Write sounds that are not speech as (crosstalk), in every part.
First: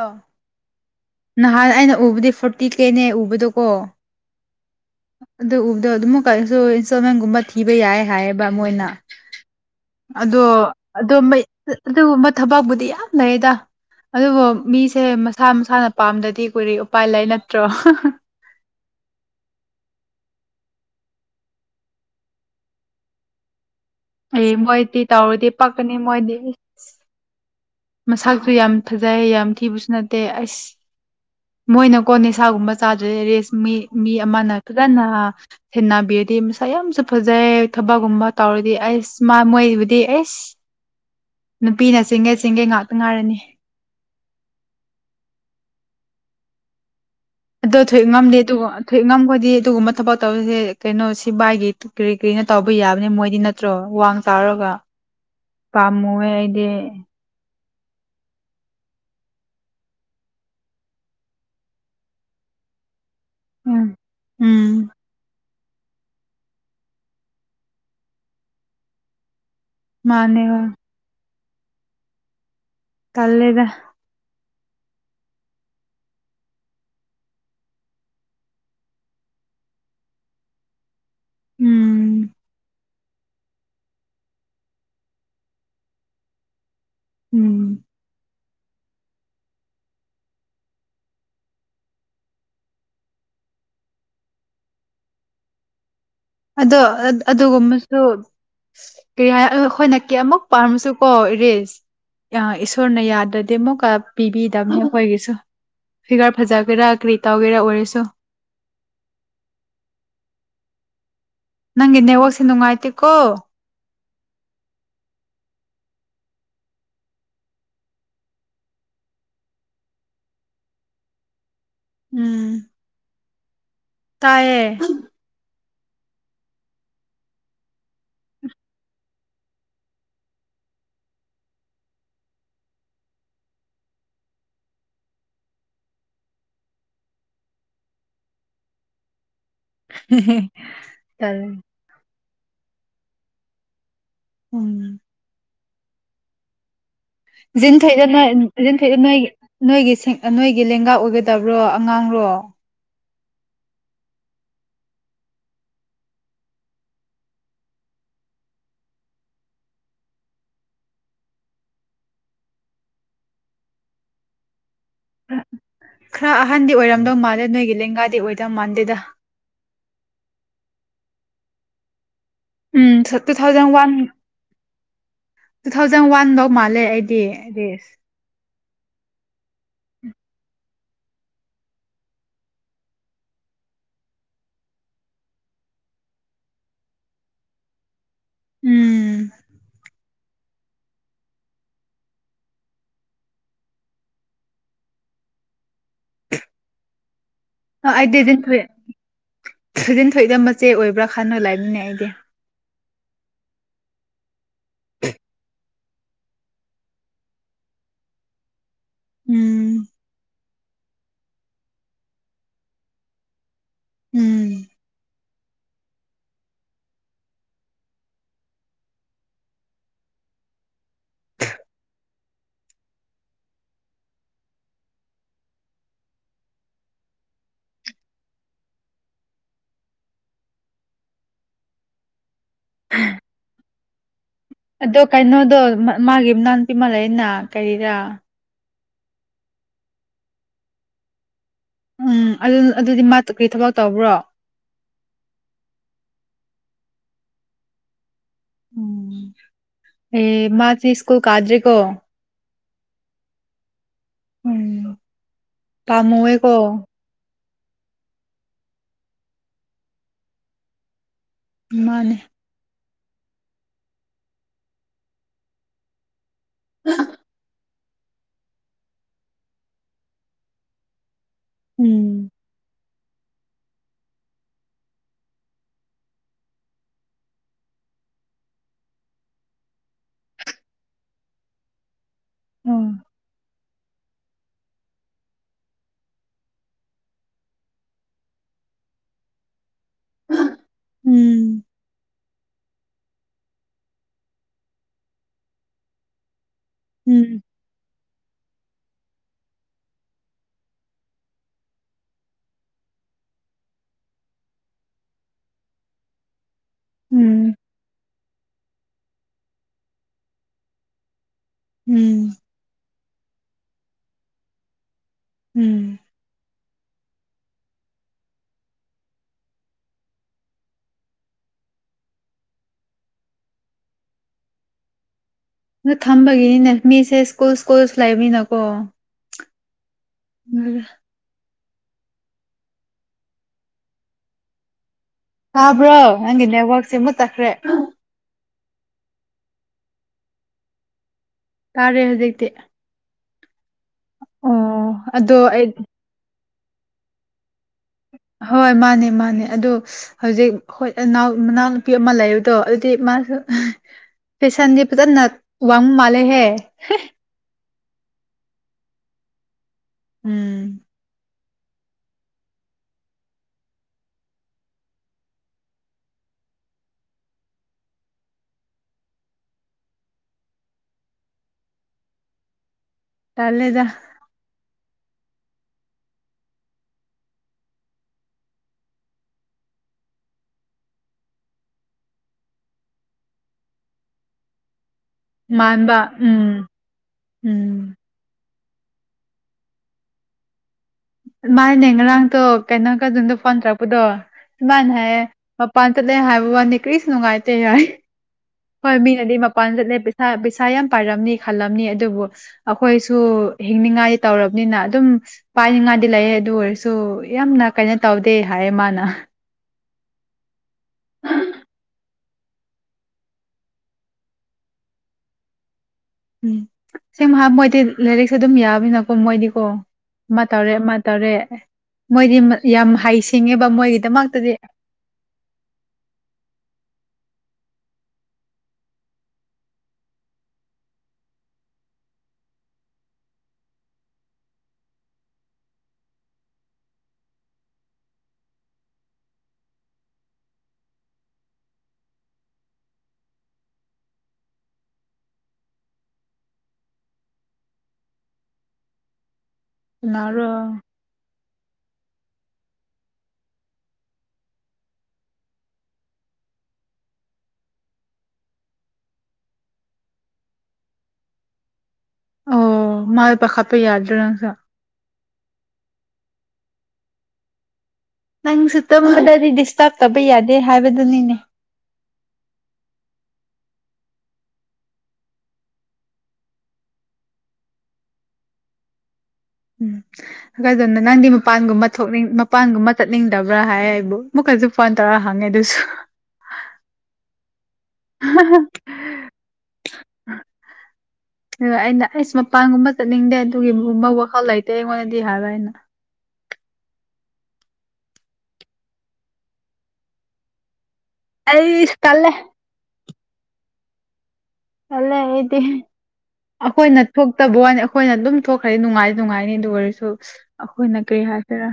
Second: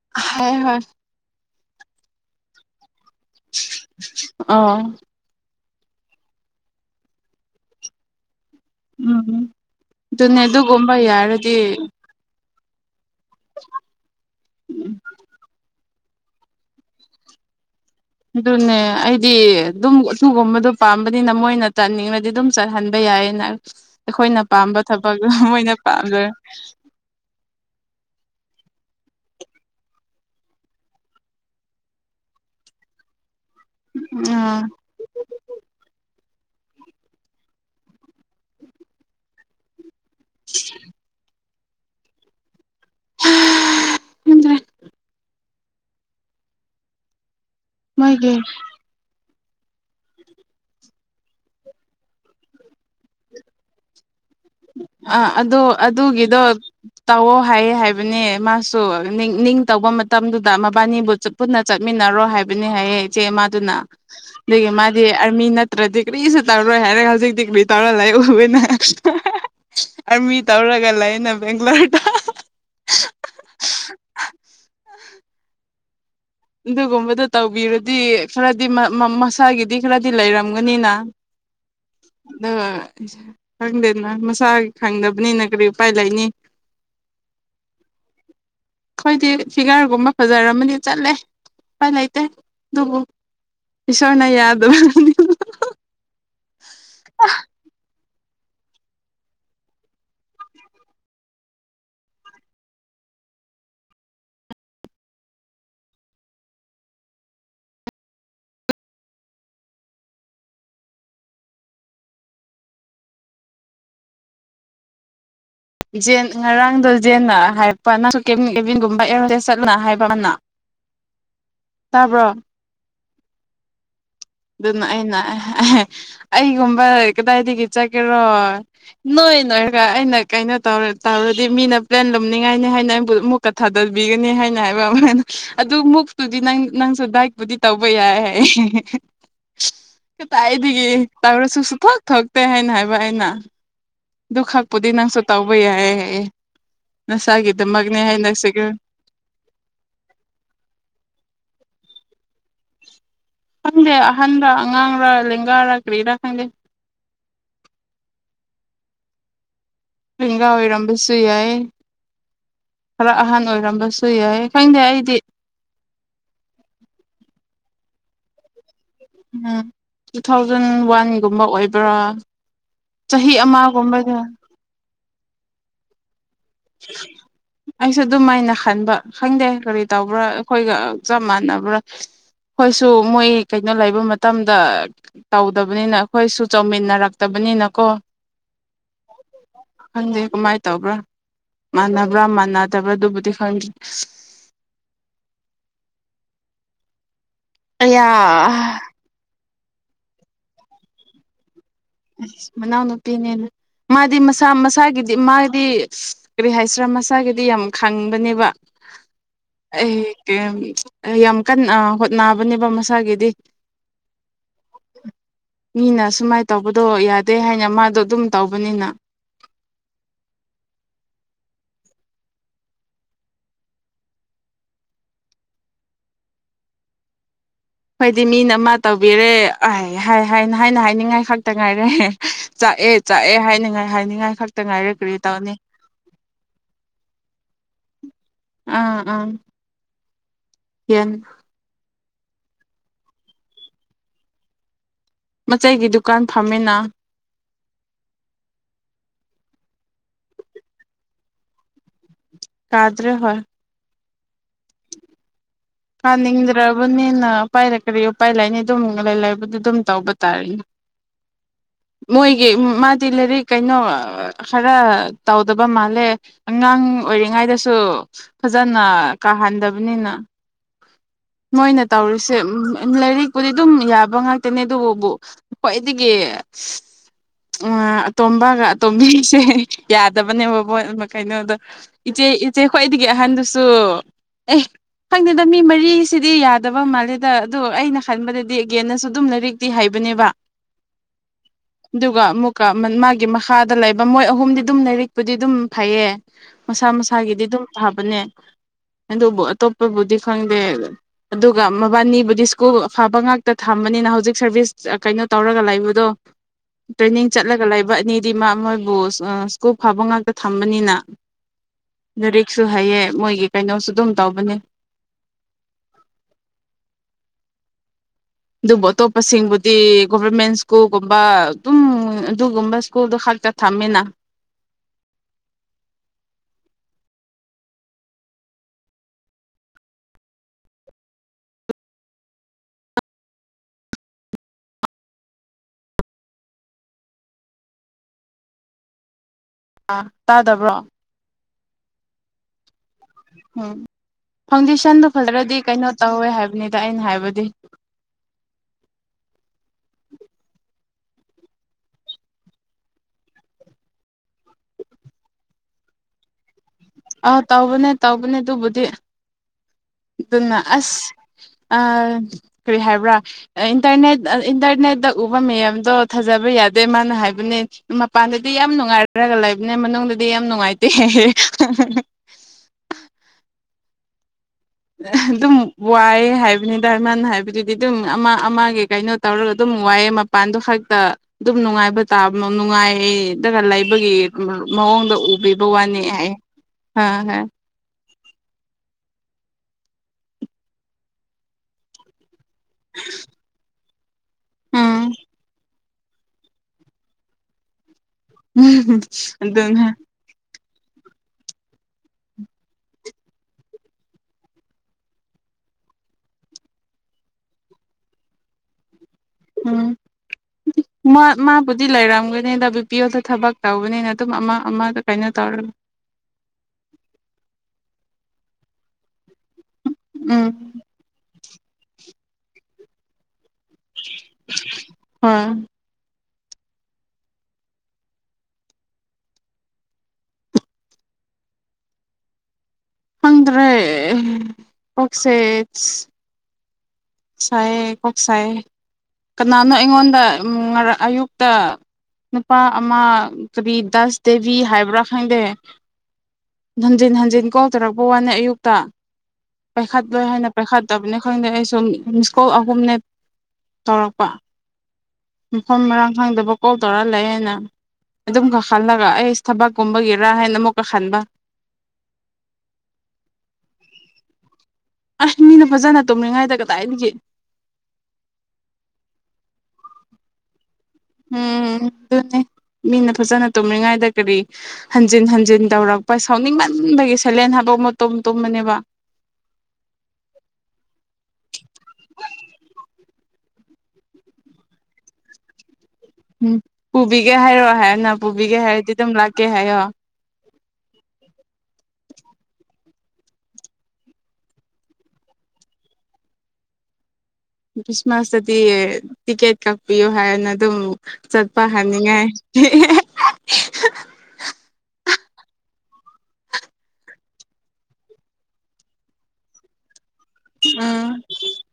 ꯑꯥ ꯍꯣꯏ ꯍꯣꯏ ꯅꯍꯥꯟ ꯑꯩꯅ ꯎꯕꯗꯤ ꯐꯣꯔꯇꯤ ꯀꯦꯅꯦ ꯎꯕꯗꯣꯀꯣ ꯑꯥ ꯑꯗꯨ ꯎꯕꯗꯣ ꯑꯗꯨꯃꯛ ꯄꯥꯢꯔꯁꯨ ꯏꯟꯁ꯭ꯇꯣꯜꯃꯦꯟꯒꯨꯝꯕ ꯊꯤꯕ ꯌꯥꯏꯌꯦ ꯍꯥꯏꯌꯦ ꯕ ꯃꯣꯏꯅ ꯎꯝ ꯑꯗꯨꯅꯦ ꯑꯗꯣ ꯑꯗꯨꯒꯨꯝꯕ ꯑꯗꯣ ꯌꯥꯔꯗꯤ (unintelligible) ꯑꯗꯣ ꯃꯠ ꯊꯕꯛꯄꯨꯗꯤ ꯌꯥꯝ ꯂꯩꯌꯦꯗꯥ ꯑꯗꯨꯕꯨ ꯅꯦ ꯃꯁꯥ ꯃꯁꯥꯅ ꯄꯥꯝꯗꯗꯤ ꯀꯨꯔꯤ ꯎꯄꯥꯏ ꯂꯩ ꯅꯠꯇ꯭ꯔꯣ ꯑꯗꯨꯅꯦ ꯑꯩꯗꯤ ꯑꯗꯨꯝ ꯑꯒꯨꯝꯕꯗꯣ ꯄꯥꯝꯕꯅꯤꯅ ꯃꯣꯏꯅ ꯆꯠꯅꯤꯡꯔꯗꯤ ꯑꯗꯨꯝ ꯆꯠꯍꯟꯕ ꯌꯥꯏꯌꯦꯅ ꯑꯈꯣꯏꯅ ꯑꯩ ꯄꯥꯝꯕ ꯃꯣꯏꯗꯤ ꯊꯕꯛꯔꯣ ꯇꯧꯔꯗꯤ ꯃꯣꯏꯅ ꯄꯛꯀꯅꯤ ꯄꯥꯝꯖꯔꯦ ꯁꯛꯁꯨ ꯌꯥꯝ ꯐꯖꯩ ꯌꯥꯝ ꯊꯤꯕꯁꯨ ꯅꯠꯇꯦ ꯑꯁ ꯃꯣꯏꯅꯀꯣ ꯅꯤꯁꯥꯒꯨꯝꯕ ꯆꯥꯗ꯭ꯔꯗꯤ ꯔꯤꯛꯁ ꯃꯤ ꯃꯤ ꯑꯃꯅ ꯑꯥ ꯐꯖꯅ ꯁꯦꯟꯅꯕꯤ ꯇꯦ ꯃꯁꯛ ꯌꯥꯝꯁꯨ ꯐꯖꯌꯦ ꯊꯕꯛꯀꯨꯝꯕ ꯇꯧꯔꯗꯤ ꯑꯩꯁ ꯃꯥ ꯃꯣꯏꯕꯨ ꯇꯦ ꯑꯦꯁ ꯅꯨꯄꯤꯅ ꯆꯤꯡꯒꯦ ꯆꯤꯡꯒꯦ ꯉꯥꯛ ꯇꯉꯥꯏꯔꯅꯤ ꯈꯪꯗ꯭ꯔꯦ ꯑꯗꯣ ꯃꯣꯏꯒꯤ ꯊꯣꯛꯏꯉꯝꯗꯤ ꯑꯗꯨꯒ ꯊꯣꯛꯏꯉꯝꯈꯣꯏꯗꯤ ꯑꯗꯨꯒꯨꯝꯕ ꯊꯕꯛ ꯇꯧꯔꯤꯁꯤ ꯀꯩꯅꯣ ꯁꯤꯕꯥꯏꯒꯤ ꯇꯨ ꯀꯔꯤ ꯀꯔꯤꯅꯣ ꯇꯧ ꯕ ꯌꯥꯕꯅꯦ ꯃꯣꯏꯗꯤ ꯅꯠꯇ꯭ꯔꯣ ꯋꯥꯡ ꯆꯥꯎꯔꯒ ꯑꯥ ꯄꯥꯝꯃꯨꯌꯦ ꯑꯩꯗꯤ ꯋꯥꯌꯦ ꯍꯥꯏꯕꯅꯦ ꯃꯥꯁꯨ ꯅꯤꯡ ꯅꯤꯡ ꯇꯧꯕ ꯃꯇꯝꯗꯨꯗ ꯃꯕꯥꯅꯤꯕꯨ ꯆ ꯄꯨꯟꯅ ꯆꯠꯃꯤꯟꯅꯔꯣ ꯍꯥꯏ ꯕꯅꯦ ꯍꯥꯏꯌꯦ ꯆꯦ ꯑꯃꯥꯗꯨꯅ ꯎꯝ ꯀ꯭ꯔꯤꯒꯤ ꯎꯝ ꯃꯥꯗꯤ ꯑꯥꯔꯃꯤ ꯅꯠꯇ꯭ꯔꯗꯤ ꯀ꯭ꯔꯤꯁꯨ ꯇꯧꯔꯣꯏ ꯍꯥꯏꯔꯒ ꯍꯧꯖꯤꯛꯇꯤ ꯀ꯭ꯔꯤ ꯇꯧꯔ ꯂꯩ ꯎꯍꯧꯋꯦꯅ (unintelligible) ꯃꯥꯅꯦ ꯑꯥꯔꯃꯤ ꯍꯣꯏ ꯇꯧꯔꯒ ꯂꯩꯌꯦꯅ ꯕꯦꯡꯒ꯭ꯂꯣꯔꯗ ꯇꯜꯂꯦꯗ ꯑꯗꯨꯒꯨꯝꯕꯗꯣ ꯇꯧꯕꯤꯔꯗꯤ ꯈꯔꯗꯤ ꯃꯥ ꯃꯁꯥꯒꯤꯗꯤ ꯈꯔꯗꯤ ꯂꯩꯔꯝꯒꯅꯤꯅ ꯎꯝ ꯅꯪ ꯑꯩꯁꯦ ꯈꯪꯗꯦꯅ ꯃꯁꯥꯒꯤ ꯈꯪꯗꯕꯅꯤꯅ ꯀꯔꯤ ꯎꯄꯥꯏ ꯂꯩꯅꯤ ꯎꯝ ꯑꯩꯈꯣꯏꯗꯤ ꯐꯤꯒꯔꯒꯨꯝꯕ ꯐꯖꯔꯝꯃꯅꯤ ꯆꯠꯂꯦ ꯎꯄꯥꯥꯏ ꯂꯩꯇꯦ ꯑꯗꯨꯕꯨ ꯏꯁꯣꯔꯅ ꯌꯥꯗꯕꯅꯤꯅ ꯑꯗꯣ ꯑꯗꯨꯒꯨꯝꯕ ꯑꯗꯨ ꯀꯩ ꯍꯥꯏ ꯑꯩꯈꯣꯏꯅ ꯀꯌꯥꯃꯨꯛ ꯄꯥꯝꯃꯁꯨꯀꯣ ꯏꯔꯤꯁ ꯌꯥ ꯏꯁꯣꯔꯅ ꯌꯥꯗ꯭ꯔꯗꯤ ꯑꯃꯨꯛꯀ ꯄꯤꯕꯤꯗꯕꯅꯤ ꯑꯩꯈꯣꯏꯒꯤꯁꯨ ꯐꯤꯒꯥꯔ ꯐꯖꯒꯦꯔꯥ ꯀ꯭ꯔꯤ ꯇꯧꯒꯦꯔꯥ ꯑꯣꯏꯔꯁꯨ (inaudible) ꯅꯪꯒꯤ ꯅꯦꯠꯋꯥꯛꯁꯦ ꯅꯨꯡꯉꯥꯏꯇꯦꯀꯣ ꯖꯦꯟ ꯉꯔꯥꯡꯗꯣ ꯖꯦꯟꯅ ꯍꯥꯏꯔꯛꯄ ꯅꯪ ꯀꯦꯚꯤꯟ ꯀꯦꯚꯤꯟꯒꯨꯝꯕ ꯑꯦꯌꯔ ꯍꯣꯁꯇꯦꯁ ꯆꯠꯅꯉꯥꯢ ꯍꯥꯏꯕ ꯃꯥꯅ ꯇꯥꯕ꯭ꯔꯣ ꯎꯝ ꯇꯥꯏꯌꯦ ꯑꯗꯨꯅ ꯑꯩꯅ ꯑꯩꯒꯨꯝꯕ ꯀꯗꯥꯏꯗꯒꯤ ꯆꯠꯀꯦꯔꯣ ꯅꯣꯏ ꯅꯣꯏꯒ ꯑꯩꯅ ꯀꯩꯅꯣ ꯇꯧꯔ ꯇꯧꯔꯗꯤ ꯃꯤꯅ ꯄ꯭ꯂꯦꯟ ꯂꯨꯝꯅꯤꯡꯉꯥꯏꯅꯤ ꯍꯥꯏꯅ ꯑꯩꯕꯨ ꯑꯃꯨꯛꯀ ꯊꯥꯗꯕꯤꯒꯅꯤ ꯍꯥꯏꯅ ꯍꯥꯏꯕ ꯃꯥꯅ ꯑꯗꯨ ꯃꯨꯛꯇꯨꯗꯤ ꯅꯪ ꯅꯪꯁꯨ ꯗꯥꯏꯠꯄꯨꯗꯤ ꯇꯧꯕ ꯌꯥꯏ ꯍꯥꯏ ꯀꯇꯥꯏꯗꯒꯤ ꯇꯥꯔꯦ ꯇꯧꯔꯁꯨ ꯁꯨꯛ ꯊꯛ ꯊꯛꯇꯦ ꯍꯥꯏꯅ ꯍꯥꯏꯕ ꯑꯩꯅ ꯗꯨ ꯈꯛꯄꯨꯗꯤ ꯎꯝ ꯅꯪꯁꯨ ꯇꯥꯎꯕ ꯌꯥꯏꯑꯦ ꯍꯥꯏꯑꯦ ꯖꯤꯟ ꯊꯣꯏꯒ ꯅꯣꯏ ꯖꯤꯟꯊꯣꯏꯒ ꯅꯣꯏ ꯅꯣꯏꯒꯤ ꯂꯦꯡꯒꯥ ꯑꯣꯏꯒꯗꯕ꯭ꯔꯣ ꯑꯉꯥꯡꯔꯣ ꯈꯪꯗꯦ ꯑꯍꯟꯔ ꯑꯉꯥꯡꯔ ꯂꯦꯡꯒꯥꯔꯥ ꯀꯔꯤꯔꯥ ꯈꯪꯗꯦ ꯂꯦꯡꯒꯥ ꯑꯣꯏꯔꯝꯕꯁꯨ ꯌꯥꯏ ꯈꯔ ꯑꯍꯟ ꯑꯣꯏꯔꯝꯕꯁꯨ ꯌꯥꯏ ꯈꯪꯗꯦ ꯑꯩꯗꯤ ꯈꯔ ꯑꯍꯟꯗꯤ ꯑꯣꯏꯔꯝꯗꯧ ꯃꯥꯟꯗꯦ ꯅꯣꯏꯒꯤ ꯂꯦꯡꯒꯥꯗꯤ ꯑꯣꯏꯗꯧ ꯃꯥꯟꯗꯦꯗ ꯎꯝ ꯇꯨ ꯊꯥꯎꯖꯟ ꯋꯥꯟꯒꯨꯝꯕ ꯑꯣꯏꯕ꯭ꯔꯥ ꯎꯝ ꯇꯨ ꯆꯍꯤ ꯊꯥꯎꯖꯟ ꯋꯥꯟ ꯑꯃꯒꯨꯝꯕꯗ ꯇꯨ ꯊꯥꯎꯖꯟ ꯋꯥꯟꯐꯧ ꯃꯥꯜꯂꯦ ꯑꯩꯗꯤ ꯔꯦꯁ ꯑꯩꯁꯨ ꯑꯗꯨꯝꯥꯏꯅ ꯍꯟꯕ ꯈꯪꯗꯦ ꯀꯔꯤ ꯇꯧꯕ꯭ꯔꯥ ꯑꯩꯈꯣꯏꯒ ꯆꯞ ꯃꯥꯟꯅꯕ꯭ꯔ ꯑꯩꯈꯣꯏꯁꯨ ꯃꯣꯏ ꯀꯩꯅꯣ ꯂꯩꯕ ꯃꯇꯝꯗ ꯇꯧꯗꯕꯅꯤꯅ ꯑꯩꯈꯣꯏꯁꯨ ꯆꯧꯃꯤꯟꯅꯔꯛꯇꯕ ꯅꯤꯅꯀꯣ ꯎꯝ ꯈꯪꯗꯦ ꯀꯃꯥꯏ ꯇꯧꯕ꯭ꯔꯥ ꯃꯥꯟꯅꯕ꯭ꯔꯥ ꯃꯥꯟꯅꯗꯕ꯭ꯔꯥ ꯑꯗꯨꯕꯨꯗꯤ ꯈꯪꯗꯦ ꯑꯌꯥ ꯊꯣꯏꯖꯤꯟ ꯊꯣꯏꯒ ꯃꯆꯦ ꯑꯣꯏꯕ꯭ꯔꯥ ꯈꯟꯅ ꯂꯩꯕꯅꯦ ꯑꯩꯗꯤ ꯑꯁ ꯃꯅꯥꯎꯅꯨꯄꯤꯅꯦꯅ ꯃꯥꯗꯤ ꯃꯁꯥ ꯃꯁꯥꯒꯤꯗꯤ ꯃꯥꯗꯤ ꯀꯔꯤ ꯍꯥꯏꯁꯤꯔꯥ ꯃꯁꯥꯒꯤꯗꯤ ꯌꯥꯝ ꯈꯪꯕꯅꯦꯕ ꯎꯝ ꯑꯩ ꯌꯥꯝ ꯀꯟꯅ ꯍꯣꯠꯅꯕꯅꯦꯕ ꯃꯁꯥꯒꯤꯗꯤ ꯎꯝ ꯃꯤꯅꯁꯨꯃꯥꯏ ꯌꯥꯗꯦ ꯍꯥꯏꯅ ꯃꯥꯗꯣ ꯑꯗꯨꯝ ꯇꯧꯕꯅꯤꯅ ꯈꯣꯏꯗꯤ ꯃꯤꯅ ꯃꯥ ꯇꯧꯕꯤꯔꯦ ꯑꯥꯏ ꯍꯥꯏ ꯍꯥꯏꯅ ꯍꯥꯏꯅꯤꯡꯉꯥꯏ ꯈꯛꯇ ꯉꯥꯏꯔꯦ ꯆꯥꯛꯑꯦ ꯆꯥꯛꯑꯦ ꯍꯥꯏꯅꯤꯡꯉꯥꯏ ꯍꯥꯏꯅꯤꯡꯉꯥꯏ ꯈꯛꯇ ꯉꯥꯏꯔꯦ ꯑꯗꯣ ꯀꯔꯤ ꯇꯧꯅꯤ ꯀꯩꯅꯣꯗꯣ ꯃꯥꯒꯤ ꯃꯅꯥꯎꯅꯨꯄꯤ ꯑꯃ ꯂꯩꯌꯦꯅ ꯀꯔꯤꯔꯥ ꯑꯥ ꯑꯥ ꯌꯦꯟ ꯎꯝ ꯑꯗꯨꯗꯤ ꯃꯥ ꯀꯔꯤ ꯊꯕꯛ ꯇꯧꯕ꯭ꯔꯣ ꯃꯆꯦꯒꯤ ꯗꯨꯀꯥꯟ ꯐꯝꯃꯦꯅ ꯎꯝ ꯑꯦ ꯃꯥꯁꯤ ꯏꯁꯀꯨꯜ ꯀꯥꯗꯔꯤꯀꯣ ꯀꯥꯗ꯭ꯔꯦ ꯍꯣꯢ ꯎꯝ ꯄꯥꯝꯃꯨꯑꯦꯀꯣ ꯀꯥꯅꯤꯡꯗ꯭ꯔꯕꯅꯤꯅ ꯎꯄꯥꯏꯔ ꯀꯔꯤ ꯎꯄꯥꯏ ꯂꯩꯅꯤ ꯑꯗꯨꯝ ꯂꯩꯥꯏꯕꯗꯨ ꯑꯗꯨꯝ ꯇꯧꯕ ꯇꯥꯔꯦꯅꯦ ꯃꯥꯅꯦ ꯃꯣꯏꯒꯤ (unintelligible) ꯇꯤꯂꯔꯤ ꯀꯩꯅꯣ ꯈꯔ ꯇꯧꯗꯕ ꯃꯥꯜꯂꯦ ꯑꯉꯥꯡ ꯑꯣꯏꯔꯤꯉꯩꯗꯁꯨ ꯐꯖꯅ ꯀꯥꯍꯟꯗꯕꯅꯤꯅ ꯃꯣꯏꯅ ꯎꯝ ꯇꯧꯔꯤꯁꯦ ꯎꯝ ꯂꯥꯏꯔꯤꯛꯄꯨꯗꯤ ꯑꯗꯨꯝ ꯌꯥꯕ ꯉꯥꯛꯇꯅꯦ ꯑꯗꯨꯕꯨ ꯈ꯭ꯋꯥꯏꯗꯒꯤ ꯑꯇꯣꯝꯕꯒ ꯑꯇꯣꯝꯕꯤꯁꯦ ꯌꯥꯗꯕꯅꯦꯕ ꯀꯩꯅꯣꯗ ꯏꯆꯦ ꯏꯆꯦ ꯑꯣ ꯈ꯭ꯋꯥꯏꯗꯒꯤ ꯑꯍꯟꯗꯨꯁꯨ ꯑꯦ ꯈꯪꯗꯦꯗ ꯃꯤ ꯃꯔꯤ ꯁꯤꯗꯤ ꯌꯥꯗꯕ ꯃꯥꯜꯂꯦꯗ ꯑꯗꯣ ꯑꯩꯅ ꯈꯟꯕꯗꯗꯤ ꯑꯦꯒꯦꯟꯅꯁꯨ ꯑꯗꯨꯝ ꯂꯥꯏꯔꯤꯛ ꯇꯤ ꯍꯩꯕꯅꯦꯕ ꯎꯝ ꯑꯗꯨꯒ ꯑꯃꯨꯛꯀ ꯃꯥꯒꯤ ꯃꯈꯥꯗ ꯂꯩꯕ ꯃꯣꯏ ꯑꯍꯨꯝꯗꯤ ꯑꯗꯨꯝ ꯂꯩꯔꯤꯛꯄꯨꯗꯤ ꯑꯗꯨꯝ ꯐꯩꯌꯦ ꯃꯁꯥ ꯎꯝ ꯃꯁꯥꯒꯤꯗꯤ ꯑꯗꯨꯝ ꯊꯥꯕꯅꯦ ꯑꯗꯨꯕꯨ ꯑꯇꯣꯞꯄꯕꯨꯗꯤ ꯈꯪꯗꯦ ꯑꯗꯨꯒ ꯃꯕꯥꯅꯤꯕꯨꯗꯤ ꯁ꯭ꯀꯨꯜ ꯐꯕ ꯉꯥꯛꯇ ꯊꯝꯕꯅꯤꯅ ꯍꯧꯖꯤꯛ ꯁꯥꯔꯚꯤꯁ ꯀꯩꯅꯣ ꯇꯧꯔꯒ ꯂꯩꯕꯗꯣ (unintelligible) ꯇ꯭ꯔꯦꯅꯤꯡ ꯎꯝ ꯆꯠꯂꯒ ꯂꯩꯕ ꯑꯅꯤꯗꯤ ꯃꯣꯏꯕꯨ ꯁꯀꯨꯜ ꯐꯕ ꯉꯥꯛꯇ ꯊꯝꯕꯅꯤꯅ ꯎꯝ ꯂꯥꯏꯔꯤꯛꯁꯨ ꯍꯩꯌꯦ ꯃꯣꯏꯒꯤ ꯀꯩꯅꯣꯁꯨ ꯑꯗꯨꯝ ꯇꯧꯕꯅꯦ ꯎꯝ ꯑꯗꯨꯕꯨ ꯑꯇꯣꯞꯄꯁꯤꯡꯕꯨꯗꯤ ꯒꯣꯚꯔꯃꯦꯟ ꯁ꯭ꯀꯨꯜꯒꯨꯝꯕ ꯑꯗꯨꯝ ꯑꯗꯨꯒꯨꯝꯕ ꯁ꯭ꯀꯨꯜꯗ ꯀ ꯊꯥꯝꯃꯦꯅꯥ ꯑ ꯊꯝꯕꯒꯤꯅꯤꯅꯦ ꯃꯤꯁꯦ ꯁ꯭ꯀꯨꯜ ꯁ꯭ꯀꯨꯜ ꯂꯩꯕꯅꯤꯅꯀꯣ (unintelligible) ꯇꯥꯕ꯭ꯔꯣ ꯅꯪꯒꯤ ꯅꯦꯠꯋꯔꯛꯁꯦ ꯃꯨꯠ ꯇꯥꯠꯈ꯭ꯔꯦ ꯑꯥ ꯇꯥꯗꯕ꯭ꯔꯣ ꯇꯥꯔꯦ ꯍꯧꯖꯤꯛꯇꯤ ꯎꯝ ꯑꯣ ꯐꯥꯎꯟꯗꯦꯁꯟꯗꯣ ꯑꯗꯣ ꯐꯖꯔꯗꯤ ꯑꯩ ꯀꯩꯅꯣ ꯇꯧꯋꯦ ꯍꯥꯏꯕꯅꯤꯗ ꯑꯩꯅ ꯍꯥꯏꯕꯗꯤ ꯍꯣꯏ ꯃꯥꯅꯦ ꯃꯅꯥꯎ ꯃꯅꯥꯎ ꯅꯨꯄꯤ ꯑꯃ ꯂꯩꯕꯗꯣ ꯑꯗꯨꯗꯤ ꯃꯥꯁꯨ ꯐꯦꯁꯟꯗꯤ ꯐꯖꯅ ꯋꯥꯡꯕ ꯃꯥꯟꯂꯦ ꯍꯦ ꯑꯥ ꯇꯧꯕꯅꯦ ꯇꯧꯕꯅꯦ ꯑꯗꯨꯕꯨꯗꯤ ꯑꯗꯨꯅ ꯎꯝ ꯑꯁ ꯀꯔꯤ ꯍꯥꯏꯕ꯭ꯔꯥ ꯏꯟꯇꯔꯅꯦꯠ ꯏꯟꯇꯔꯅꯦꯠꯇ ꯎꯕ ꯃꯌꯥꯝꯗꯣ ꯊꯥꯖꯕ ꯊꯥꯖꯕ ꯌꯥꯗꯦ ꯃꯥꯅ ꯍꯥꯏꯕꯅꯦ ꯃꯄꯥꯟꯗꯗꯤ ꯌꯥꯝ ꯅꯨꯡꯉꯥꯏꯔꯒ ꯂꯩꯕꯅꯦ ꯃꯅꯨꯡꯗꯗꯤ ꯌꯥꯝ ꯅꯨꯡꯉꯥꯏꯇꯦ (unintelligible) ꯇꯜꯂꯦꯗ ꯑꯗꯨꯝ ꯋꯥꯏꯑ ꯍꯥꯏꯕꯅꯤꯗ ꯃꯥꯅ ꯍꯥꯏꯕꯗꯨꯗꯤ ꯑꯗꯨꯝ ꯑꯃ ꯑꯃꯒꯤ ꯀꯩꯅꯣ ꯇꯧꯔꯒ ꯑꯗꯨꯝ ꯑꯗꯨ ꯋꯥꯏꯑꯦ ꯃꯄꯥꯟꯗꯨ ꯈꯛꯇ ꯑꯗꯨꯝ ꯅꯨꯡꯉꯥꯏꯕ ꯇꯥ ꯅꯨꯡꯉꯥꯏ ꯑꯗꯨꯒ ꯂꯩꯕꯒꯤ ꯃꯑꯣꯡꯗꯣ ꯎꯕꯤꯕ ꯋꯥꯅꯤ ꯃꯥꯟꯕ (unintelligible) ꯎꯝ ꯎꯝ ꯃꯥꯥꯟꯅꯦ ꯉꯔꯥꯡꯇꯣ ꯀꯩꯅꯣ ꯀꯖꯟꯗꯣ ꯐꯣꯟ ꯇꯧꯔꯛꯄꯗꯣ ꯃꯥꯅ ꯎꯝ ꯍꯥꯏꯌꯦ ꯃꯄꯥꯟ ꯆꯠꯂꯦ ꯍꯥꯏꯕ ꯋꯥꯅꯤ ꯀꯔꯤꯁꯨ ꯅꯨꯡꯉꯥꯏꯇꯦ ꯌꯥꯏ ꯍꯣꯏ ꯃꯤꯅꯗꯤ ꯃꯄꯥꯟ ꯑꯗꯨꯅ ꯆꯠꯂꯦ ꯄꯩꯁꯥ ꯄꯩꯁꯥ ꯌꯥꯝ ꯄꯥꯏꯔꯝꯅꯤ ꯈꯜꯂꯝꯅꯤ ꯑꯗꯨꯕꯨ ꯑꯩꯈꯣꯏꯁꯨ ꯍꯤꯡꯅꯤꯡꯉꯥꯏ ꯇꯧꯔꯕꯅꯤꯅ ꯑꯗꯨꯝ ꯄꯥꯏꯅꯤꯡꯉꯥꯏꯗꯤ ꯂꯩ ꯑꯗꯨ ꯑꯣꯏꯔꯁꯨ ꯌꯥꯝꯅ ꯀꯩꯅꯣ ꯇꯧꯗꯦ ꯍꯥꯏꯌꯦ ꯃꯥꯅ ꯎꯝ ꯃꯥ ꯃꯥꯕꯨꯗꯤ ꯂꯩꯔꯝ ꯅꯤꯗ ꯕꯤ ꯄꯤ ꯑꯦꯜꯗ ꯊꯕꯛ ꯇꯧꯕꯅꯤꯅ ꯑꯗꯨꯝ ꯑꯃ ꯑꯃꯗ ꯀꯩꯅꯣ ꯇꯧꯔꯣ ꯎꯝ ꯁꯦꯡꯕ ꯍꯥꯏ ꯃꯣꯏꯗꯤ ꯂꯥꯏꯔꯤꯛꯁꯨ ꯑꯗꯨꯝ ꯌꯥꯕꯅꯤꯅꯀꯣ ꯃꯣꯏꯗꯤꯀꯣ ꯑꯃ ꯎꯝ ꯇꯧꯔꯦ-ꯑꯃ ꯇꯧꯔꯦ ꯃꯣꯏꯗꯤ ꯌꯥꯝ ꯍꯩ ꯁꯤꯡꯉꯦꯕ ꯃꯣꯏꯒꯤꯗꯃꯛꯇꯗꯤ ꯍꯣꯏ ꯈꯪꯗ꯭ꯔꯦꯑꯦ ꯀꯣꯛꯁꯦ ꯁꯥꯏꯌꯦ ꯀꯣꯛ -ꯁꯥꯏꯌꯦ ꯀꯅꯥꯅꯣ ꯑꯩꯉꯣꯟꯗ ꯅꯣꯡꯉ ꯑꯌꯨꯛꯇ ꯅꯨꯄꯥ ꯑꯃ ꯀꯔꯤ ꯗꯥꯁ ꯗꯦꯕꯤ ꯍꯥꯏꯕ꯭ꯔꯥ ꯈꯪꯗꯦ ꯍꯟꯖꯤꯟ -ꯍꯟꯖꯤꯟ ꯀꯣꯜ ꯇꯧꯔꯛꯄꯋꯥꯅꯦ ꯑꯌꯨꯛꯇ ꯄꯥꯏꯈꯠꯂꯣꯏ ꯍꯥꯏꯅ ꯀꯅꯥꯔꯣ ꯄꯥꯏꯈꯠꯇꯕꯅꯤ ꯈꯪꯗꯦ ꯑꯩꯁꯨ ꯃꯤ ꯃꯤꯁꯀꯣꯜ ꯑꯍꯨꯝꯅꯦ ꯇꯧꯔꯛ ꯄꯥ ꯃꯐꯝ-ꯃꯔꯥꯡ ꯈꯪꯗꯕ ꯀꯣꯜ ꯇꯧꯔ ꯂꯩꯌꯦꯑꯅ ꯑꯗꯨꯝꯒ ꯈꯜꯂꯒ ꯑꯩꯁꯨ ꯊꯕꯛꯀꯨꯝꯕꯒꯤꯔꯥ ꯍꯥꯏꯅ ꯑꯃꯨꯛꯀꯈꯟꯕ ꯑꯣ ꯃꯥꯏ ꯄꯈꯥꯠꯄ ꯌꯥꯗ꯭ꯔꯥ ꯅꯪꯁꯨ ꯑꯩ ꯃꯤꯅ ꯐꯖꯅ ꯇꯨꯝꯃꯤꯉꯥꯏꯗ ꯀꯗꯥꯏꯗꯒꯤ ꯅꯪꯖꯨ ꯇꯨꯝꯕꯗꯗꯤ ꯗꯤꯁꯇꯞ ꯇꯧꯕꯌꯥꯗꯦ ꯎꯪꯍꯦꯑꯗꯨꯅꯤ ꯃꯤꯅ ꯐꯖꯅ ꯇꯨꯝꯔꯤꯉꯥꯏꯗ ꯀꯔꯤ ꯍꯟꯖꯤꯟ -ꯍꯟꯖꯤꯟ ꯇꯧꯔꯛꯄ ꯁꯥꯎꯅꯤꯡꯃꯟꯕꯒꯤ ꯁꯥꯢꯂꯦꯟ ꯍꯥꯐꯥꯎ ꯃꯇꯨꯡ ꯇꯨꯝ ꯇꯨꯝꯕꯅꯦꯕ INAUDIBLE ꯅꯪꯗꯤ ꯃꯄꯥꯟꯒꯨꯝꯕ ꯊꯣꯛꯅꯤꯡ ꯃꯄꯥꯟꯒꯨꯝꯕ ꯆꯠꯅꯤꯡꯗꯕ꯭ꯔꯥ ꯍꯥꯏ ꯑꯩꯕꯨ ꯑꯃꯨꯛꯀꯩꯖꯨ ꯐꯣꯟꯇꯧꯔ ꯍꯪꯉꯦ ꯑꯗꯨꯁꯨ ꯎꯝꯄꯨꯕꯤꯒꯦ ꯍꯥꯏꯔꯣ ꯍꯥꯏꯅ ꯄꯨꯕꯤꯒꯦ -ꯍꯥꯏꯔꯗꯤ ꯑꯗꯨꯝ ꯂꯥꯛꯀꯦ ꯍꯥꯏꯌꯣ ꯑꯗꯨꯒ ꯑꯩꯅ ꯑꯩꯁ ꯃꯄꯥꯟꯒꯨꯝꯕ ꯆꯠꯅꯤꯡꯗꯦ ꯑꯗꯨꯒꯤꯒꯨꯝꯕ ꯋꯥꯈꯜꯂꯩꯇꯦ ꯑꯩꯉꯣꯟꯗꯗꯤ ꯍꯥꯏꯕꯑꯩꯅ ꯈ꯭ꯔꯤꯁꯃꯥꯁꯇꯗꯤ ꯇꯤꯀꯦꯠ ꯀꯛꯄꯤꯌꯨ ꯍꯥꯏꯌꯦꯅ ꯑꯗꯨꯝ ꯆꯠꯄ ꯑꯩꯁ ꯍꯥꯟꯅꯤꯡꯉꯥꯏ ꯇꯜꯂꯦ UNINTELLIGIBLE ꯑꯩꯈꯣꯏꯅ ꯊꯣꯛꯇꯕ ꯋꯥꯅꯤ-ꯑꯩꯈꯣꯏꯅ ꯑꯗꯨꯝ ꯊꯣꯛꯈ꯭ꯔꯗꯤ ꯅꯨꯡꯉꯥꯏꯗꯤ ꯅꯨꯡꯉꯥꯏꯅꯤ ꯑꯗꯨ ꯑꯣꯏꯔꯁꯨ ꯑꯩꯈꯣꯏꯅ ꯎꯝ ꯀꯔꯤꯍꯥꯏꯁꯦꯔꯥ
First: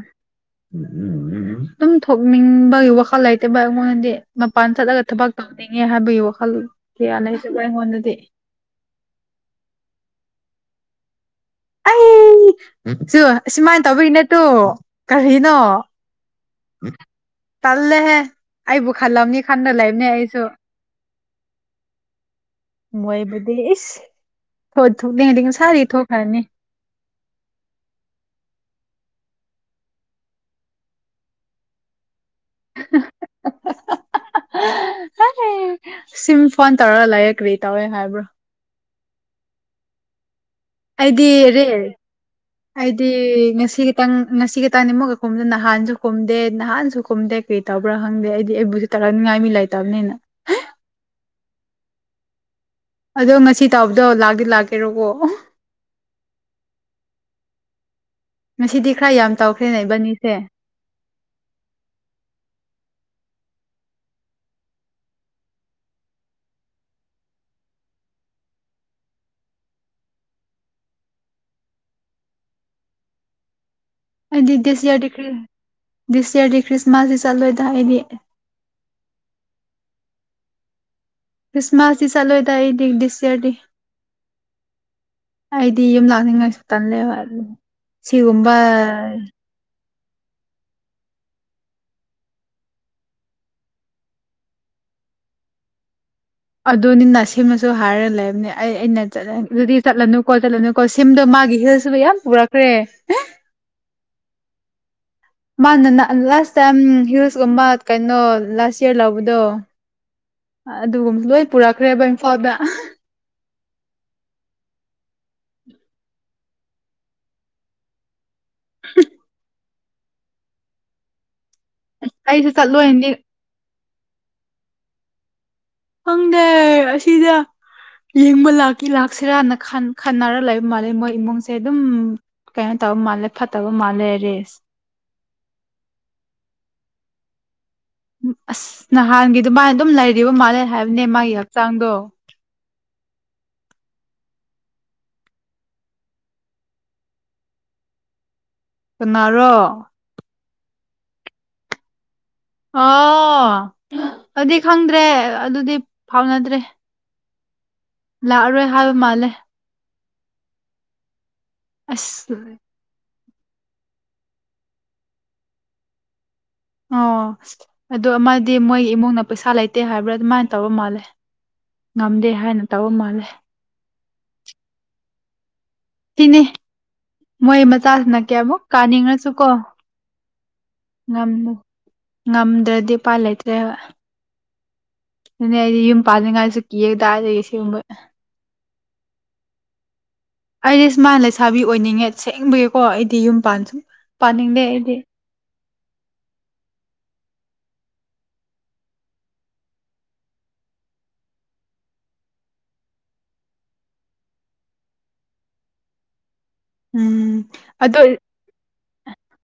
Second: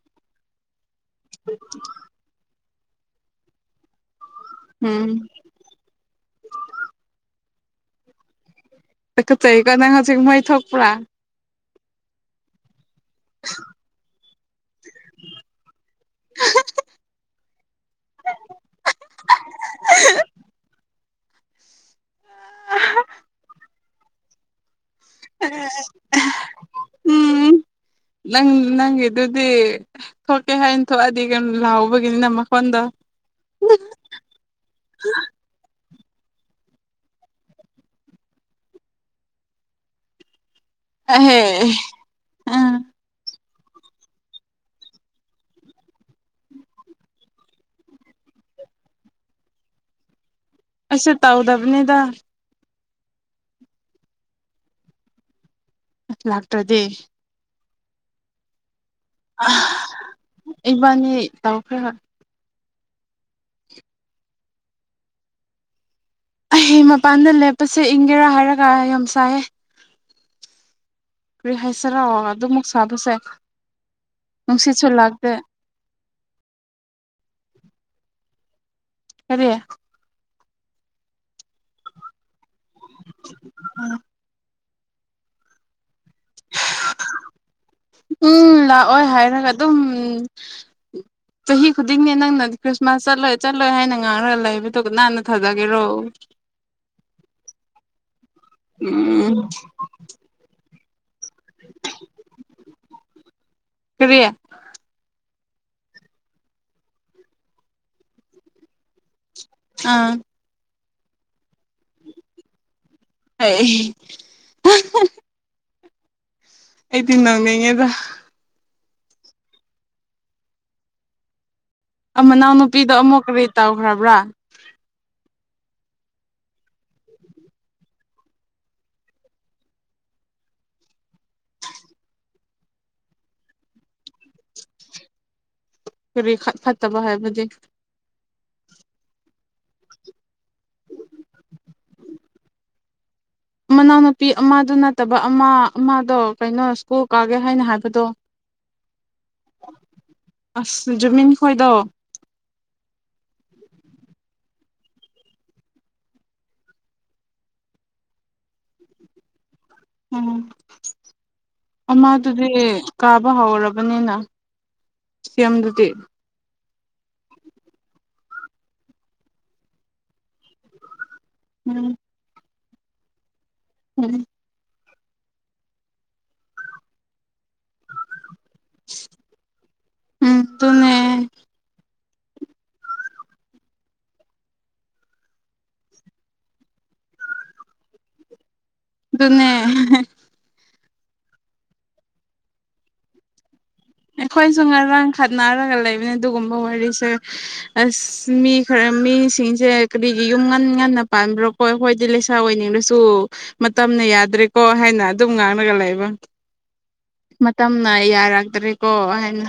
ꯑꯗꯨꯝ ꯊꯣꯛꯅꯤꯡꯕꯒꯤ ꯋꯥꯈꯜ ꯂꯩꯇꯦꯕꯥ ꯑꯩꯉꯣꯟꯗꯗꯤ ꯃꯄꯥꯟ ꯆꯠꯂꯒꯥ ꯎꯝ ꯊꯕꯛꯇꯧꯅꯤꯡꯉꯦ ꯍꯥꯏꯕꯒꯤ ꯋꯥꯈꯜ ꯀꯌꯥꯂꯩꯇꯕ ꯑꯩꯉꯣꯟꯗꯗꯤ ꯇꯨꯀꯠꯆꯩꯀꯣ ꯅꯪ ꯍꯧꯖꯤꯛꯃꯣꯢ ꯊꯣꯛꯄ꯭ꯔꯥ ꯑꯩ ꯖꯨ ꯁꯨꯃꯥꯏꯅꯥ ꯇꯧꯕꯩꯅꯦ ꯑꯗꯨ ꯀꯔꯤꯅꯣ ꯇꯜꯂꯦ ꯍꯦ ꯑꯩꯕꯨ ꯈꯜꯂꯝꯅꯤ ꯈꯟꯅ ꯂꯩꯕꯅꯦ ꯑꯩꯁꯨ INAUDIBLE ꯃꯣꯏꯕꯨꯗꯤꯅꯦ ꯢꯁ ꯊꯣꯛꯈ꯭ꯔꯅꯤ UNINTELLIGIBLE ꯅꯪꯒꯤꯗꯨ ꯗꯤ ꯊꯣꯛꯀꯦ ꯍꯥꯏꯅ ꯊꯣꯛꯑꯗꯤ ꯀꯩꯅꯣ ꯂꯥꯎꯕꯒꯤ ꯅꯝꯃꯣ ꯐꯣꯟꯗꯣꯨ ꯁꯤꯝ ꯐꯣꯟ ꯇꯧꯔꯥ ꯂꯩꯌꯦ ꯀ꯭ꯔꯤ ꯇꯧꯋꯦ ꯍꯥꯏꯕ꯭ꯔꯣ ꯑꯩꯗꯤ ꯑꯍꯦ ꯔꯤꯜ ꯎꯝ ꯑꯩꯗꯤ ꯉꯁꯤ ꯉꯁꯤ ꯈꯇꯪ ꯉꯁꯤꯇꯅꯤꯃꯛꯀ ꯀꯨꯝꯗꯅ ꯅꯍꯥꯟꯖꯨ ꯀꯨꯝꯗꯦ ꯅꯥꯍꯥꯟꯖꯨ ꯀꯨꯝꯗꯦ ꯀꯩꯇꯧꯕ꯭ꯔꯥ ꯈꯪꯗꯦ ꯑꯩꯗꯤ ꯇꯥꯔꯥꯅꯤꯡꯉꯥꯏ ꯃꯤ ꯂꯩꯥꯇꯕꯅꯤꯅ ꯑꯩꯁꯨ ꯇꯧꯗꯕꯅꯤꯗ ꯑꯗꯣ ꯉꯁꯤꯇꯧꯕꯗꯣ ꯂꯥꯛꯗꯤ ꯂꯥꯛꯀꯦꯔꯣ ꯀꯣ ꯑꯪ ꯂꯥꯛꯇ꯭ꯔꯗꯤ ꯉꯁꯤꯗꯤ ꯈ꯭ꯔ ꯌꯥꯝꯇꯧꯈ꯭ꯔꯦꯅꯦ ꯏꯕꯅꯤꯁꯦ ꯏꯕꯥꯅꯤ ꯇꯧꯈ꯭ꯔꯒ ꯑꯩ ꯃꯄꯥꯟꯗ ꯂꯦꯞꯄꯁꯦ ꯏꯪꯒꯦꯔꯥ ꯍꯥꯏꯔꯒ ꯌꯥꯝ ꯁꯥꯏꯑ ꯀꯔꯤ ꯍꯥꯏꯁꯦꯔ ꯑꯗꯨꯃꯨꯛ ꯁꯥꯥꯕꯁꯦ ꯑꯩꯗꯤ ꯗꯤꯁ ꯌꯦꯔ ꯗꯤ ꯈꯔ꯭ꯤꯁꯠꯃꯥꯁ ꯇꯤ ꯆꯠꯂꯣꯏꯗ ꯑꯩꯗꯤ ꯀꯔꯤ ꯈ꯭ꯔꯤꯁꯃꯥꯁꯇ ꯆꯠꯂꯣꯏꯗ ꯑꯩꯗꯤ ꯗꯤꯁ ꯌꯥꯔꯗꯤ ꯑꯩꯗꯤ ꯌꯨꯝꯂꯛ ꯂꯥꯛꯅꯤꯡ ꯉꯥꯢꯁꯨ ꯇꯜꯂꯦꯕ ꯁꯤꯒꯨꯝꯕ ꯂꯥꯛꯑꯣꯏ ꯍꯥꯏꯔꯒ ꯑꯗꯨꯝ ꯎꯝ ꯆꯍꯤ ꯈꯨꯗꯤꯡꯅꯦ ꯅꯪꯅꯗꯤ ꯈ꯭ꯔꯤꯁꯃꯥꯁ ꯆꯠꯂꯣꯏ ꯆꯠꯂꯣꯏ ꯍꯥꯏꯅ ꯉꯥꯏꯔꯒ ꯂꯩꯕꯗꯨꯒ ꯀꯟꯅ ꯊꯥꯖꯒꯦꯔꯣ ꯑꯗꯨꯅꯤꯅ ꯁꯤꯃꯁꯨ ꯍꯥꯏꯔ ꯂꯩꯕꯅꯦ ꯑꯩ ꯑꯩꯅ ꯎꯝ ꯑꯗꯨꯗꯤ ꯆꯠꯂꯅꯨꯀꯣ ꯆꯠꯂꯅꯨ ꯀꯣꯁꯤꯝꯗ ꯃꯥꯒꯤ ꯍꯤꯜꯁꯤꯕꯨ ꯌꯥꯝ ꯄꯨꯔꯛꯈ꯭ꯔꯦ ꯀꯔꯤ ꯃꯥꯅ ꯂꯥꯁ ꯇꯥꯏꯝ ꯍꯤꯜꯁꯀꯨꯝꯕ ꯀꯩꯅꯣ ꯂꯥꯁ ꯌꯔ ꯂꯧꯕꯅꯤ ꯑꯗꯣ ꯑꯥ ꯑꯗꯨꯒꯨꯝꯕ ꯂꯣꯏ ꯄꯨꯔꯛꯈ꯭ꯔꯦꯕ ꯏꯝꯐꯥꯜꯗ (unintelligible) ꯑꯩꯗꯤ ꯅꯣꯛꯅꯤꯉꯦꯗ (inaudible) ꯑꯩꯁꯨ ꯃꯅꯥꯎ ꯅꯨꯄꯤꯗꯣ ꯆꯠꯂꯣꯏꯅꯗꯤ ꯑꯃꯨꯛ ꯀꯔꯤ ꯇꯧꯈ꯭ꯔꯕ꯭ꯔꯥ ꯐꯪꯗꯦ ꯑꯁꯤꯗ ꯌꯦꯡꯕ ꯂꯥꯛꯇꯤ ꯂꯥꯛꯁꯤꯔꯥꯅ ꯈꯟꯅꯔ ꯂꯩꯕ ꯃꯥꯜꯂꯦ ꯃꯣꯏ ꯏꯃꯨꯡꯁꯦ ꯑꯗꯨꯝ ꯀꯩꯅꯣ ꯇꯧꯕ ꯃꯥꯜꯂꯦ ꯐꯠꯇꯕ ꯃꯥꯜꯂꯦ ꯔꯦꯁ ꯀꯔꯤ ꯈꯠ ꯐꯠꯇꯕ ꯍꯥꯏꯕꯗꯤ ꯑꯁ ꯅꯍꯥꯟꯒꯤ ꯑꯗꯨꯃꯥꯏꯅ ꯑꯗꯨꯝ ꯂꯩꯔꯤꯕ ꯃꯥꯜꯂꯦ ꯍꯥꯏꯕꯅꯦ ꯃꯥꯒꯤ ꯍꯛꯆꯥꯡꯗꯣ (inaudible) ꯃꯅꯥꯎꯅꯨꯄꯤ ꯑꯃꯗꯨ ꯅꯠꯇꯕ ꯑꯃ ꯑꯃꯗꯣ ꯀꯩꯅꯣ ꯁ꯭ꯀꯨꯜ ꯀꯥꯒꯦ ꯍꯥꯏꯅ ꯍꯥꯏꯕꯗꯣ ꯀꯅꯥꯔꯣ ꯑꯁ ꯖꯨꯃꯤꯟꯈꯣꯏꯗꯣ ꯑꯣ ꯑꯗꯨ ꯈꯪꯗ꯭ꯔꯦ ꯑꯗꯨꯗꯤ ꯐꯥꯎꯅꯗ꯭ꯔꯦ ꯂꯥꯛꯑꯔꯣꯏ ꯍꯥꯏꯕ ꯃꯥꯜꯂꯦ ꯎꯝ ꯑꯃ ꯑꯁ ꯑꯗꯨꯗꯤ ꯀꯥꯕ ꯍꯧꯔꯕꯅꯤꯅ ꯁꯦꯝꯗꯨꯗꯤ ꯑꯣ ꯑꯗꯣ ꯑꯃꯗꯤ ꯃꯣꯏꯒꯤ ꯏꯃꯨꯡꯅ ꯄꯩꯁꯥ ꯂꯩꯇꯦ ꯍꯥꯏꯕ꯭ꯔꯥ ꯑꯗꯨꯃꯥꯏꯅ ꯇꯧꯕ ꯃꯥꯜꯂꯦ ꯎꯝ ꯉꯝꯗꯦ ꯍꯥꯏꯅ ꯇꯧꯕ ꯃꯥꯜꯂꯦ ꯎꯝ ꯇꯤꯅꯦ ꯃꯣꯏ ꯃꯆꯥꯁꯤꯅ ꯀꯩꯌꯥꯃꯨꯛ ꯀꯥꯅꯤꯡꯉꯁꯨ ꯀꯣ ꯎꯝ ꯉꯝ ꯑꯗꯨꯅꯦ ꯉꯝꯗ꯭ꯔꯗꯤ ꯎꯄꯥꯏ ꯂꯩꯇ꯭ꯔꯦꯕ ꯑꯗꯨꯅꯦ ꯑꯩꯗꯤ ꯌꯨꯝ ꯄꯥꯅꯤꯡꯉꯥꯏꯁꯨ ꯀꯤꯑꯦ ꯗꯥꯌꯦ ꯁꯤꯒꯨꯝꯕ ꯑꯗꯨꯅꯦ ꯍꯦ ꯍꯦ ꯑꯩꯗꯤ ꯁꯨꯃꯥꯏꯅ ꯂꯩꯁꯥꯕꯤ ꯑꯣꯏꯅꯤꯡꯉꯦ ꯁꯦꯡꯕꯒꯤꯀꯣ ꯑꯩꯗꯤ ꯌꯨꯝ ꯄꯥꯟ ꯁꯨꯝ ꯑꯩꯈꯣꯏꯁꯨ ꯉꯥꯔꯥꯡ ꯈꯠꯅꯔꯒ ꯂꯩꯕꯅꯦ ꯑꯗꯨꯒꯨꯝꯕ ꯋꯥꯔꯤꯁꯦ ꯑꯁ ꯃꯤ ꯈꯔ ꯃꯤꯁꯤꯡꯁꯦ ꯀꯔꯤꯒꯤ ꯌꯨꯝ ꯉꯟ ꯉꯟꯅ ꯉꯟꯅ ꯄꯥꯟꯕ꯭ꯔꯣ ꯑꯩꯈꯣꯏ ꯍꯣꯏꯗꯤ ꯂꯩꯁꯥ ꯑꯣꯏꯅꯤꯡꯂꯁꯨ ꯃꯇꯝꯅ ꯌꯥꯗ꯭ꯔꯦꯀꯣ ꯍꯥꯏꯅ ꯑꯗꯨꯝ ꯉꯥꯡꯉꯒ ꯂꯩ ꯀꯩꯕ ꯎꯝ ꯃꯇꯝꯅ ꯑꯗꯣ ꯌꯥꯔꯛꯇ꯭ꯔꯦ